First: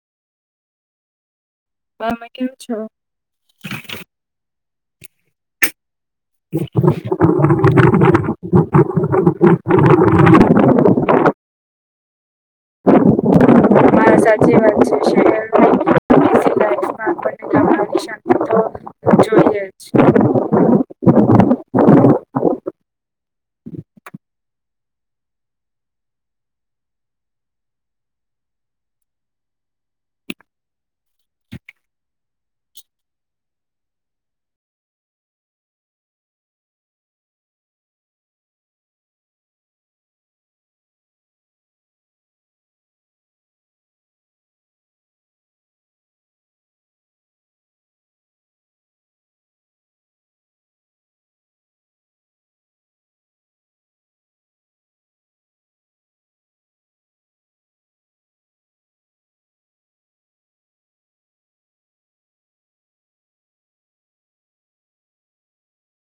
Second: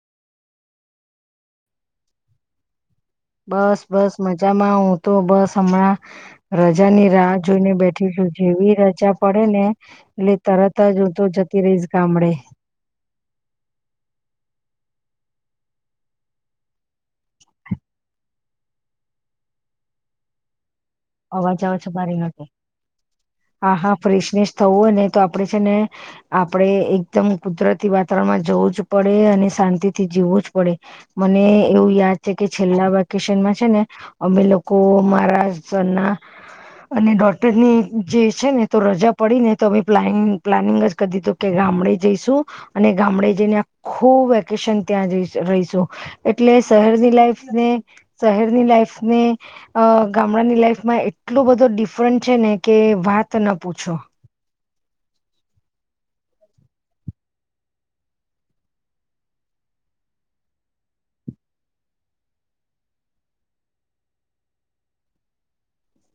તમે કેમ છો? બસ બસ મજામાં હું તો બસ હમણાં રજા ની રાહ જોઈને બેઠી છું. જેવી રજા પડે ને એટલે તરત જ હું તો જતી રહીશ ગામડે સાચી વાત છે. [unintelligible] જોઈએ અવાજ અવા છે મારી ઐયાતો. હા હા વફ્રેશનેશ થવું હોય ને તો આપડે છે ને, આપણે એકદમ કુદરતી વાતાવરણમાં જવું જ પડે, અને શાંતિ થી જીવું જ પડે. મને એવું યાદ છે કે, છેલ્લા વેકેશનમાં છે ને અમે લોકો મારા સરના અને ડોટરની જે છે ને તો રજા પડી ને તો અમે પ્લાનિ પ્લાનિંગ જ કરી દીધું કે, ગામડે જઈશું. અને ગામડે જઈને આખું વેકેશન ત્યાં રહ રહીશું. એટલે શહેરની લાઈફને શહેરની લાઈફને અ ગા હમણાંની લાઈફમાં એટલો બધો ડિફરન્ટ છે ને કે, વાત ન પૂછો